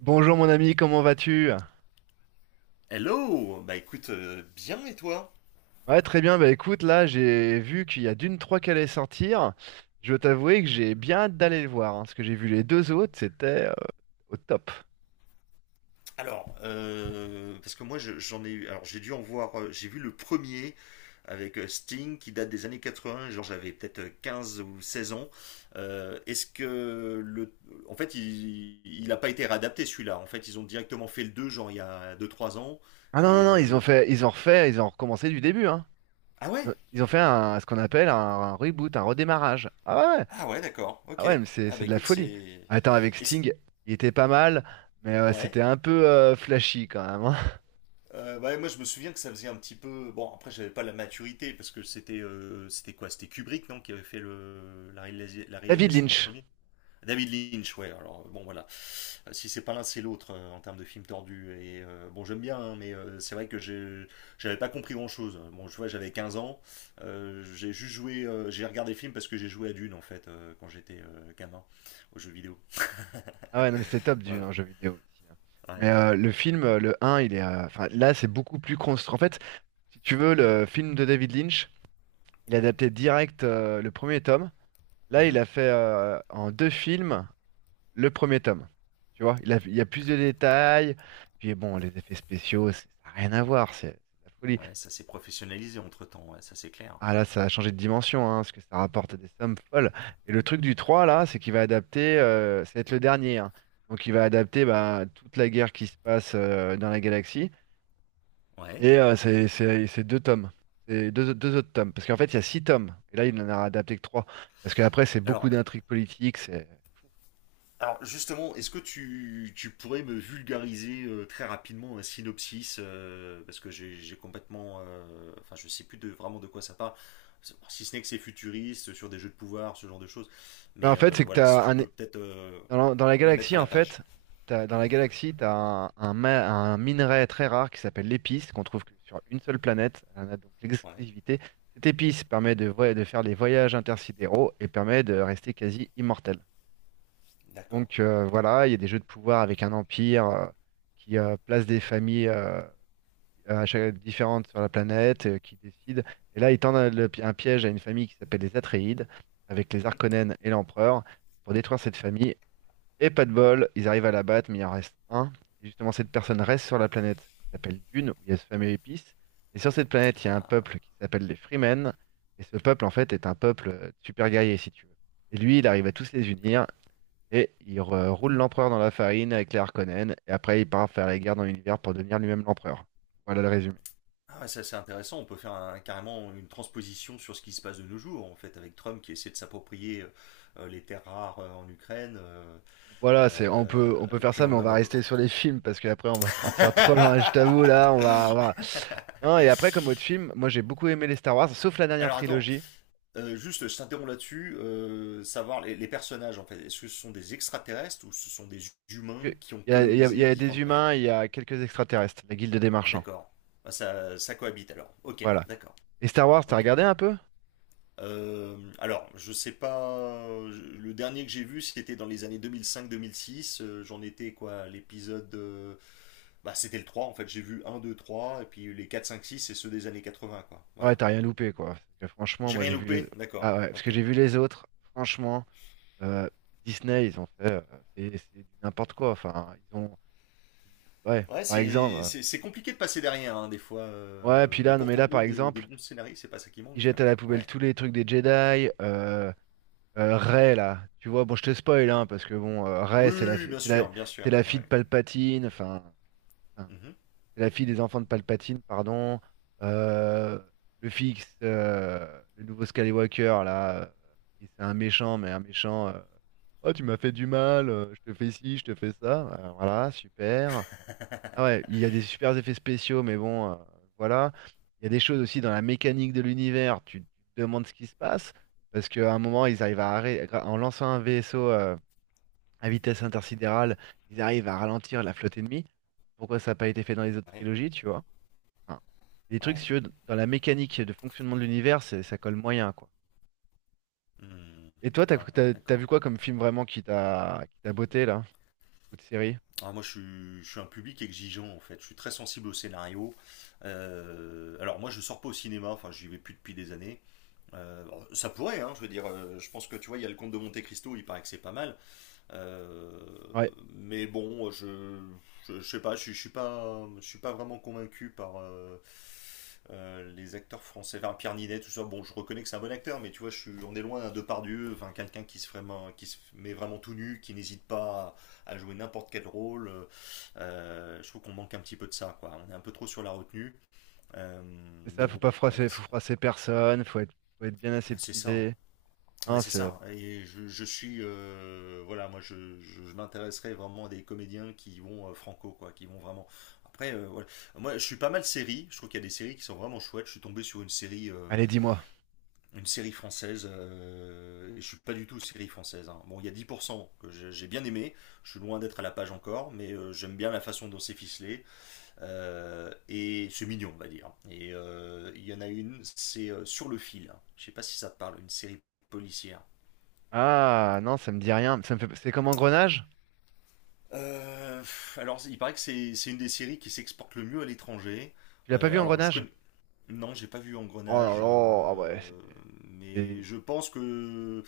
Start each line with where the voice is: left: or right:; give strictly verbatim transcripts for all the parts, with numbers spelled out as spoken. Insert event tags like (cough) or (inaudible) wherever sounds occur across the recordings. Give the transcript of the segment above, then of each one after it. right: Bonjour mon ami, comment vas-tu?
left: Hello. Bah écoute, euh, bien et toi?
right: Ouais, très bien. Bah écoute, là, j'ai vu qu'il y a Dune trois qui allait sortir. Je dois t'avouer que j'ai bien hâte d'aller le voir, hein, parce que j'ai vu les deux autres, c'était euh, au top.
left: Alors, euh, parce que moi je- j'en ai eu, alors j'ai dû en voir, euh, j'ai vu le premier avec euh, Sting qui date des années quatre-vingts. Genre j'avais peut-être euh, quinze ou seize ans. Euh, est-ce que le, en fait il, il a pas été réadapté celui-là, en fait ils ont directement fait le deux genre il y a deux trois ans
right: Ah non, non,
left: et
right: non,
left: euh,
right: ils ont
left: le...
right: fait, ils ont refait, ils ont recommencé du début, hein.
left: Ah ouais?
right: Ils ont fait un- Ce qu'on appelle un, un reboot, un redémarrage. Ah ouais, ouais.
left: Ah ouais, d'accord,
right: ah
left: ok.
right: ouais, mais c'est
left: Ah
right: c'est
left: bah
right: de la
left: écoute
right: folie.
left: c'est...
right: Attends, avec
left: Et c'est...
right: Sting, il était pas mal, mais euh, c'était
left: Ouais?
right: un peu euh, flashy quand même, hein. (laughs)
left: Euh, ouais, moi je me souviens que ça faisait un petit peu. Bon, après j'avais pas la maturité parce que c'était euh, c'était quoi? C'était Kubrick, non, qui avait fait le... la, réalisa- la
right: David
left: réalisation du
right: Lynch.
left: premier? David Lynch, ouais. Alors euh, bon, voilà. Euh, si c'est pas l'un, c'est l'autre euh, en termes de film tordu. Et euh, bon, j'aime bien, hein, mais euh, c'est vrai que j'ai- j'avais pas compris grand-chose. Bon, je vois, j'avais quinze ans. Euh, j'ai juste joué, euh, j'ai regardé le film parce que j'ai joué à Dune en fait euh, quand j'étais euh, gamin aux jeux vidéo.
right: Ah ouais, non, mais c'est top du
left: Voilà.
right: un jeu vidéo aussi, hein. Mais
left: Ouais.
right: euh, le film, euh, le un il est... euh, Enfin, là, c'est beaucoup plus construit. En fait, si tu veux, le film de David Lynch, il a adapté direct euh, le premier tome. Là, il
left: Mhm.
right: a fait euh, en deux films le premier tome. Tu vois, il a, il y a plus de détails. Puis bon, les effets spéciaux, c'est- ça n'a rien à voir. C'est c'est de la folie.
left: Ouais, ça s'est professionnalisé entre-temps, ouais, ça c'est clair.
right: Ah là, ça a changé de dimension, hein, parce que ça rapporte des sommes folles. Et le truc du trois là, c'est qu'il va adapter, euh, ça va être le dernier, hein. Donc il va adapter, bah, toute la guerre qui se passe euh, dans la galaxie.
left: Ouais.
right: Et euh, c'est c'est- c'est deux tomes. C'est deux, deux autres tomes. Parce qu'en fait, il y a six tomes. Et là, il n'en a adapté que trois. Parce qu'après, c'est beaucoup
left: Alors,
right: d'intrigues politiques. c'est-
left: Alors justement, est-ce que tu, tu pourrais me vulgariser euh, très rapidement un synopsis euh, parce que j'ai j'ai complètement, euh, enfin je sais plus de, vraiment de quoi ça parle, si ce n'est que c'est futuriste sur des jeux de pouvoir, ce genre de choses.
right: Bah, en
left: Mais
right: fait,
left: euh,
right: c'est que tu
left: voilà, si
right: as
left: tu
right: un,
left: peux peut-être euh,
right: dans la, dans la
left: me mettre à
right: galaxie, en
left: la page.
right: fait, t'as- dans la galaxie, tu as un, un ma- un minerai très rare qui s'appelle l'épice, qu'on trouve que sur une seule planète. On a donc
left: Ouais,
right: l'exclusivité. Cette épice permet de, voy- de faire des voyages intersidéraux et permet de rester quasi immortel.
left: d'accord.
right: Donc euh, voilà, il y a des jeux de pouvoir avec un empire euh, qui euh, place des familles euh, à chaque- différentes sur la planète, euh, qui décide. Et là, ils tendent un, le pi- un piège à une famille qui s'appelle les Atréides, avec les
left: Mhm.
right: Arconènes et l'Empereur, pour détruire cette famille, et pas de bol, ils arrivent à la battre, mais il en reste un. Et justement, cette personne reste sur la planète qui s'appelle Dune, où il y a ce fameux épice. Et sur cette planète, il y a un
left: Ah,
right: peuple qui s'appelle les Freemen. Et ce peuple, en fait, est un peuple euh, super guerrier, si tu veux. Et lui, il arrive à tous les unir. Et il re- roule l'empereur dans la farine avec les Harkonnen. Et après, il part faire la guerre dans l'univers pour devenir lui-même l'empereur. Voilà le résumé.
left: ah ouais, ça c'est intéressant. On peut faire un- carrément une transposition sur ce qui se passe de nos jours en fait avec Trump qui essaie de s'approprier euh, les terres rares euh, en Ukraine, euh,
right: Voilà, c'est on
left: euh,
right: peut on peut
left: et
right: faire
left: puis
right: ça,
left: euh,
right: mais on
left: même
right: va
left: un peu
right: rester sur les
left: partout.
right: films parce qu'après on va partir
left: (laughs)
right: trop loin. Je t'avoue là, on va, on va- non. Et après, comme autre film, moi j'ai beaucoup aimé les Star Wars, sauf la dernière
left: Alors attends,
right: trilogie.
left: euh, juste je t'interromps là-dessus, euh, savoir les, les personnages en fait, est-ce que ce sont des extraterrestres ou ce sont des
right: que-
left: humains qui ont
right: Il y a, il y a- il y
left: colonisé
right: a des
left: différentes planètes?
right: humains, il y a quelques extraterrestres, la Guilde des
left: Ah
right: Marchands.
left: d'accord, ah, ça, ça cohabite alors, ok,
right: Voilà.
left: d'accord,
right: Et Star Wars, t'as
left: ok.
right: regardé un peu?
left: Euh, alors, je sais pas, je- le dernier que j'ai vu c'était dans les années deux mille cinq-deux mille six, euh, j'en étais quoi, à l'épisode, euh, bah c'était le trois en fait, j'ai vu un, deux, trois et puis les quatre, cinq, six, c'est ceux des années quatre-vingts quoi,
right: Ouais,
left: voilà.
right: t'as rien loupé, quoi. Parce que franchement,
left: J'ai
right: moi
left: rien
right: j'ai vu les...
left: loupé? D'accord,
right: ah ouais, parce que
left: ok.
right: j'ai vu les autres. Franchement, euh, Disney, ils ont fait, euh, c'est c'est du n'importe quoi. Enfin, ils ont, ouais,
left: Ouais,
right: par exemple.
left: c'est
right: euh,
left: c'est- c'est compliqué de passer derrière, hein, des fois.
right: Ouais, puis
left: Euh, et
right: là, non, mais
left: pourtant,
right: là
left: bon,
right: par
left: des, des
right: exemple.
left: bons scénarios, c'est pas ça qui
right: Il
left: manque.
right: jette à la poubelle
left: Ouais.
right: tous les trucs des Jedi. Euh, euh, Rey, là, tu vois, bon, je te spoil, hein, parce que bon, euh,
left: Oui,
right: Rey, c'est
left: oui,
right: la,
left: oui,
right: fi-
left: bien
right: c'est la,
left: sûr, bien
right: c'est
left: sûr.
right: la fille de
left: Ouais.
right: Palpatine, enfin, enfin,
left: Mhm.
right: c'est la fille des enfants de Palpatine, pardon. Euh, le fixe, le nouveau Skywalker, là, euh, et c'est un méchant, mais un méchant. Euh, oh, tu m'as fait du mal, euh, je te fais ci, je te fais ça. Euh, voilà, super. Ah ouais, il y a des super effets spéciaux, mais bon, euh, voilà. Il y a des choses aussi dans la mécanique de l'univers. Tu, te demandes ce qui se passe, parce qu'à un moment, ils arrivent à arrêter, en lançant un vaisseau euh, à vitesse intersidérale, ils arrivent à ralentir la flotte ennemie. Pourquoi ça n'a pas été fait dans les autres
left: Ouais.
right: trilogies, tu vois? Enfin, des trucs, si
left: Ouais.
right: tu veux, dans la mécanique de fonctionnement de l'univers, c'est- ça colle moyen, quoi.
left: Hmm.
right: Et toi, t'as,
left: Ouais,
right: t'as, t'as vu
left: d'accord.
right: quoi comme film vraiment qui t'a, qui t'a botté, là? Ou de série?
left: Alors, moi, je suis, je suis un public exigeant, en fait. Je suis très sensible au scénario. Euh, alors, moi, je sors pas au cinéma. Enfin, j'y vais plus depuis des années. Euh, alors, ça pourrait, hein, je veux dire. Euh, je pense que, tu vois, il y a le Comte de Monte-Cristo, il paraît que c'est pas mal. Euh,
right: Ouais,
left: mais bon, je, je, je sais pas, je, je suis pas, je suis pas vraiment convaincu par euh, euh, les acteurs français, enfin Pierre Ninet, tout ça. Bon, je reconnais que c'est un bon acteur, mais tu vois, je suis, on est loin d'un Depardieu, enfin quelqu'un qui se vraiment, qui se met vraiment tout nu, qui n'hésite pas à, à jouer n'importe quel rôle. Euh, je trouve qu'on manque un petit peu de ça, quoi. On est un peu trop sur la retenue, euh,
right: c'est
left: mais
right: ça, faut pas
left: bon,
right: froisser,
left: voilà,
right: faut
left: c'est
right: froisser personne, faut être, faut être bien
left: bah, c'est ça. Hein.
right: aseptisé.
left: Ouais,
right: Non,
left: c'est
right: c'est...
left: ça. Et je, je suis, euh, voilà, moi, je, je, je m'intéresserais vraiment à des comédiens qui vont euh, franco, quoi, qui vont vraiment. Après, euh, voilà. Moi, je suis pas mal série. Je trouve qu'il y a des séries qui sont vraiment chouettes. Je suis tombé sur une série, euh,
right: Allez, dis-moi.
left: une série française. Euh, et je suis pas du tout série française. Hein. Bon, il y a dix pour cent que j'ai j'ai bien aimé. Je suis loin d'être à la page encore, mais euh, j'aime bien la façon dont c'est ficelé. Euh, et c'est mignon, on va dire. Et euh, il y en a une, c'est euh, Sur le fil. Je sais pas si ça te parle, une série policière.
right: Ah, non, ça me dit rien. Ça me fait... C'est comme Engrenage?
left: Euh, alors, il paraît que c'est c'est une des séries qui s'exporte le mieux à l'étranger.
right: Tu l'as pas
left: Euh,
right: vu,
left: alors, je
right: Engrenage?
left: connais, non, j'ai pas vu
right: Oh là
left: Engrenage,
right: là, ah ouais,
left: euh,
right: c'est...
left: mais
right: c'est...
left: je pense que,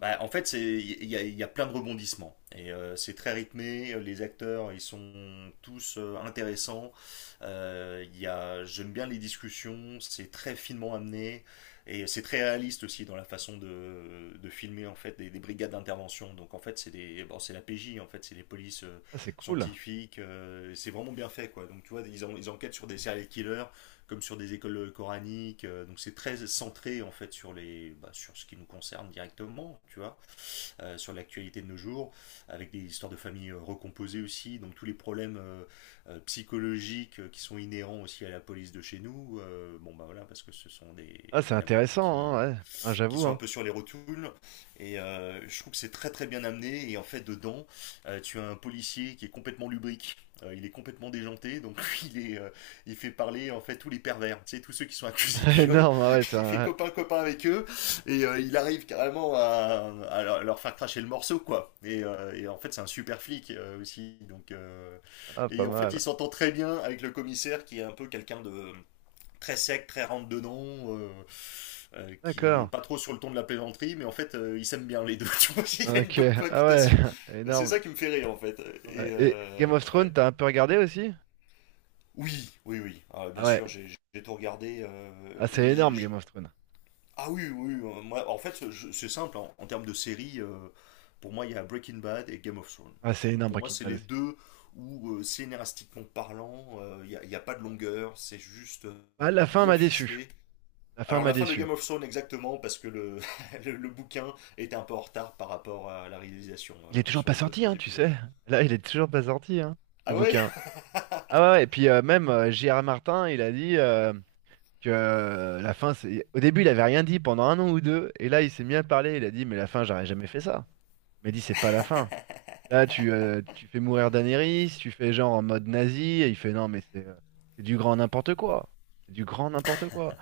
left: bah, en fait, c'est il y a, il y a plein de rebondissements et euh, c'est très rythmé. Les acteurs, ils sont tous euh, intéressants. Euh, il y a, j'aime bien les discussions. C'est très finement amené et c'est très réaliste aussi dans la façon de, de filmer en fait des, des brigades d'intervention. Donc en fait, c'est des, bon, c'est la P J en fait, c'est des polices euh,
right: ah, c'est cool.
left: scientifiques. Euh, et c'est vraiment bien fait quoi. Donc tu vois, ils, en- ils enquêtent sur des serial killers comme sur des écoles coraniques. Euh, donc c'est très centré en fait sur les, bah, sur ce qui nous concerne directement, tu vois, euh, sur l'actualité de nos jours, avec des histoires de familles euh, recomposées aussi. Donc tous les problèmes euh, euh, psychologiques euh, qui sont inhérents aussi à la police de chez nous. Euh, bon bah voilà, parce que ce sont des,
right: Ah, c'est
left: il y en a beaucoup
right: intéressant, hein,
left: qui
right: ouais. Ah,
left: qui
right: j'avoue,
left: sont un
right: hein.
left: peu sur les rotules. Et euh, je trouve que c'est très très bien amené. Et en fait, dedans, euh, tu as un policier qui est complètement lubrique. Euh, il est complètement déjanté, donc (laughs) il est, euh, il fait parler en fait tous les pervers, tu sais, tous ceux qui sont accusés de
right: (laughs)
left: viol.
right: Énorme, ah ouais,
left: (laughs)
right: c'est
left: Il fait
right: un...
left: copain copain avec eux et euh, il arrive carrément à, à leur- faire cracher le morceau quoi. Et, euh, et en fait c'est un super flic euh, aussi, donc euh,
right: Ah, pas
left: et en fait
right: mal.
left: il s'entend très bien avec le commissaire qui est un peu quelqu'un de très sec, très rentre dedans, euh, euh, qui est
right: D'accord.
left: pas trop sur le ton de la plaisanterie, mais en fait, euh, ils s'aiment bien les deux. (laughs) Tu vois, il y a une
right: Ok,
left: bonne
right: ah ouais,
left: cohabitation.
right: (laughs)
left: Et c'est
right: énorme.
left: ça qui me fait rire, en fait. Et
right: Ouais. Et
left: euh,
right: Game of
left: ouais.
right: Thrones, t'as un peu regardé aussi?
left: Oui, oui, oui. Ah, bien
right: Ah ouais,
left: sûr, j'ai j'ai tout regardé. Euh,
right: ah, c'est
left: et j'ai-
right: énorme, Game
left: j'ai-
right: of Thrones.
left: ah oui, oui. Euh, moi, en fait, je- c'est simple. En, en termes de séries, euh, pour moi, il y a Breaking Bad et Game of Thrones.
right: Ah, c'est énorme,
left: Pour moi,
right: Breaking
left: c'est
right: Bad
left: les
right: aussi.
left: deux où, euh, scénaristiquement parlant, euh, il n'y a, il y a pas de longueur. C'est juste euh,
right: Ah, la fin
left: bien
right: m'a déçu.
left: ficelé.
right: La fin
left: Alors
right: m'a
left: la fin de
right: déçu.
left: Game of Thrones exactement parce que le, (laughs) le, le bouquin était un peu en retard par rapport à la réalisation
right: Il
left: euh,
right: est toujours
left: sur
right: pas
left: les deux
right: sorti,
left: trois
right: hein, tu
left: épisodes.
right: sais. Là, il est toujours pas sorti, hein, le
left: Ah ouais.
right: bouquin. Ah ouais, ouais, et puis euh, même euh, J R. Martin, il a dit, euh, que euh, la fin, c'est... Au début, il avait rien dit pendant un an ou deux, et là, il s'est mis à parler, il a dit, mais la fin, j'aurais jamais fait ça. Il m'a dit, c'est pas la fin. Là, tu, euh, tu fais mourir Daenerys, tu fais genre en mode nazi, et il fait, non, mais c'est euh, c'est du grand n'importe quoi. C'est du grand n'importe quoi.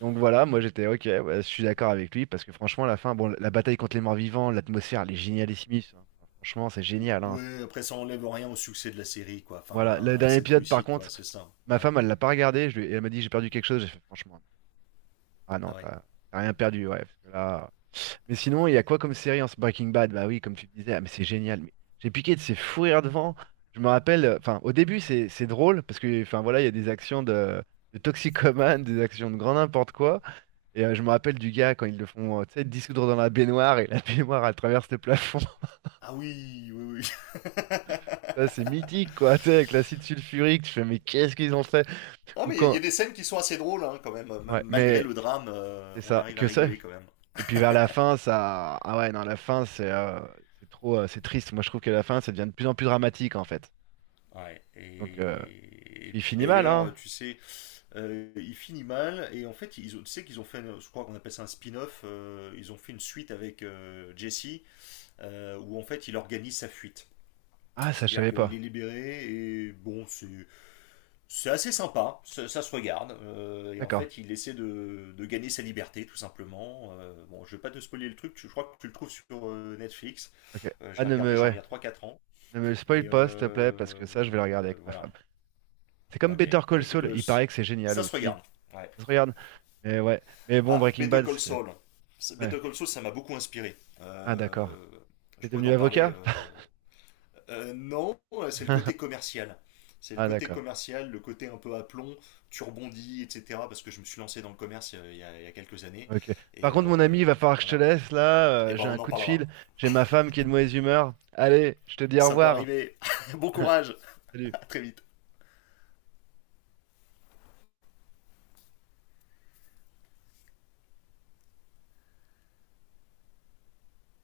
right: Donc voilà, moi j'étais, ok, ouais, je suis d'accord avec lui, parce que franchement, la fin, bon, la bataille contre les morts-vivants, l'atmosphère, elle est génialissime, hein. Franchement, c'est génial, hein.
left: Ouais, après ça enlève rien au succès de la série quoi,
right: Voilà, le
left: enfin à
right: dernier
left: cette
right: épisode, par
left: réussite quoi,
right: contre...
left: c'est ça.
right: Ma
left: Ouais.
right: femme, elle l'a pas regardé. Je lui- et Elle m'a dit, j'ai perdu quelque chose. J'ai fait, franchement, ah non,
left: Ah ouais.
right: t'as t'as rien perdu. Ouais, parce que là... Mais sinon, il y a quoi comme série en ce Breaking Bad? Bah oui, comme tu disais, ah, mais c'est génial. Mais j'ai piqué de ces fous rires devant. Je me rappelle, euh, enfin, au début, c'est c'est drôle parce que, enfin, voilà, il y a des actions de, de toxicomane, des actions de grand n'importe quoi. Et euh, je me rappelle du gars quand ils le font, euh, tu sais, dissoudre dans la baignoire et la (laughs) baignoire, elle traverse le plafond. (laughs)
left: Ah oui, oui, oui. (laughs)
right: Ça, c'est mythique, quoi, tu sais, avec l'acide sulfurique. Tu fais, mais qu'est-ce qu'ils ont fait?
left: non
right: Ou
left: mais il y, a- il y
right: quand.
left: a des scènes qui sont assez drôles hein, quand même. Même
right: Ouais,
left: malgré
right: mais.
left: le drame, euh,
right: C'est
left: on
right: ça,
left: arrive à
right: que ça.
left: rigoler quand même.
right: Et puis vers la fin, ça. Ah ouais, non, la fin, c'est euh, c'est trop. Euh, c'est triste. Moi, je trouve que la fin, ça devient de plus en plus dramatique, en fait.
left: Ouais.
right: Donc, euh,
left: Et, et
right: il
left: puis
right: finit mal, hein?
left: d'ailleurs, tu sais, euh, il finit mal et en fait ils ont, tu sais qu'ils ont fait je crois qu'on appelle ça un spin-off euh, ils ont fait une suite avec euh, Jesse euh, où en fait il organise sa fuite,
right: Ah, ça, je
left: c'est-à-dire
right: savais
left: qu'il est
right: pas.
left: libéré et bon c'est c'est assez sympa ça, ça se regarde. Euh, et en
right: D'accord.
left: fait il essaie de, de gagner sa liberté tout simplement. Euh, bon je vais pas te spoiler le truc tu- je crois que tu le trouves sur euh, Netflix.
right: Ok.
left: Euh, je
right: Ah,
left: l'ai
right: ne
left: regardé
right: me,
left: genre il
right: ouais.
left: y a trois quatre ans
right: Ne me le
left: et
right: spoil pas, s'il te plaît, parce
left: euh,
right: que ça, je vais le regarder
left: euh,
right: avec ma
left: voilà.
right: femme. C'est
left: Bah,
right: comme
left: ok
right: Better
left: bah
right: Call
left: écoute
right: Saul.
left: euh,
right: Il
left: c-
right: paraît que c'est génial
left: ça se
right: aussi.
left: regarde, ouais.
right: Ça se regarde. Mais ouais. Mais bon,
left: Ah,
right: Breaking
left: Better
right: Bad,
left: Call
right: c'était...
left: Saul. C'est-
right: Ouais.
left: Better Call Saul, ça m'a beaucoup inspiré.
right: Ah, d'accord.
left: Euh,
right: T'es
left: je pourrais
right: devenu
left: t'en parler.
right: avocat?
left: Euh. Euh, non, c'est le côté
right: (laughs)
left: commercial. C'est le
right: Ah,
left: côté
right: d'accord.
left: commercial, le côté un peu à plomb, tu rebondis, et cetera. Parce que je me suis lancé dans le commerce euh, il y a, il y a quelques années.
right: Ok.
left: Et
right: Par contre, mon ami, il
left: euh,
right: va falloir que je te
left: voilà.
right: laisse là.
left: Et
right: Euh,
left: ben,
right: j'ai
left: on
right: un
left: en
right: coup de
left: parlera.
right: fil. J'ai ma femme qui est de mauvaise humeur. Allez, je te dis au
left: Ça peut
right: revoir.
left: arriver. (laughs) Bon courage.
right: (laughs) Salut.
left: À très vite.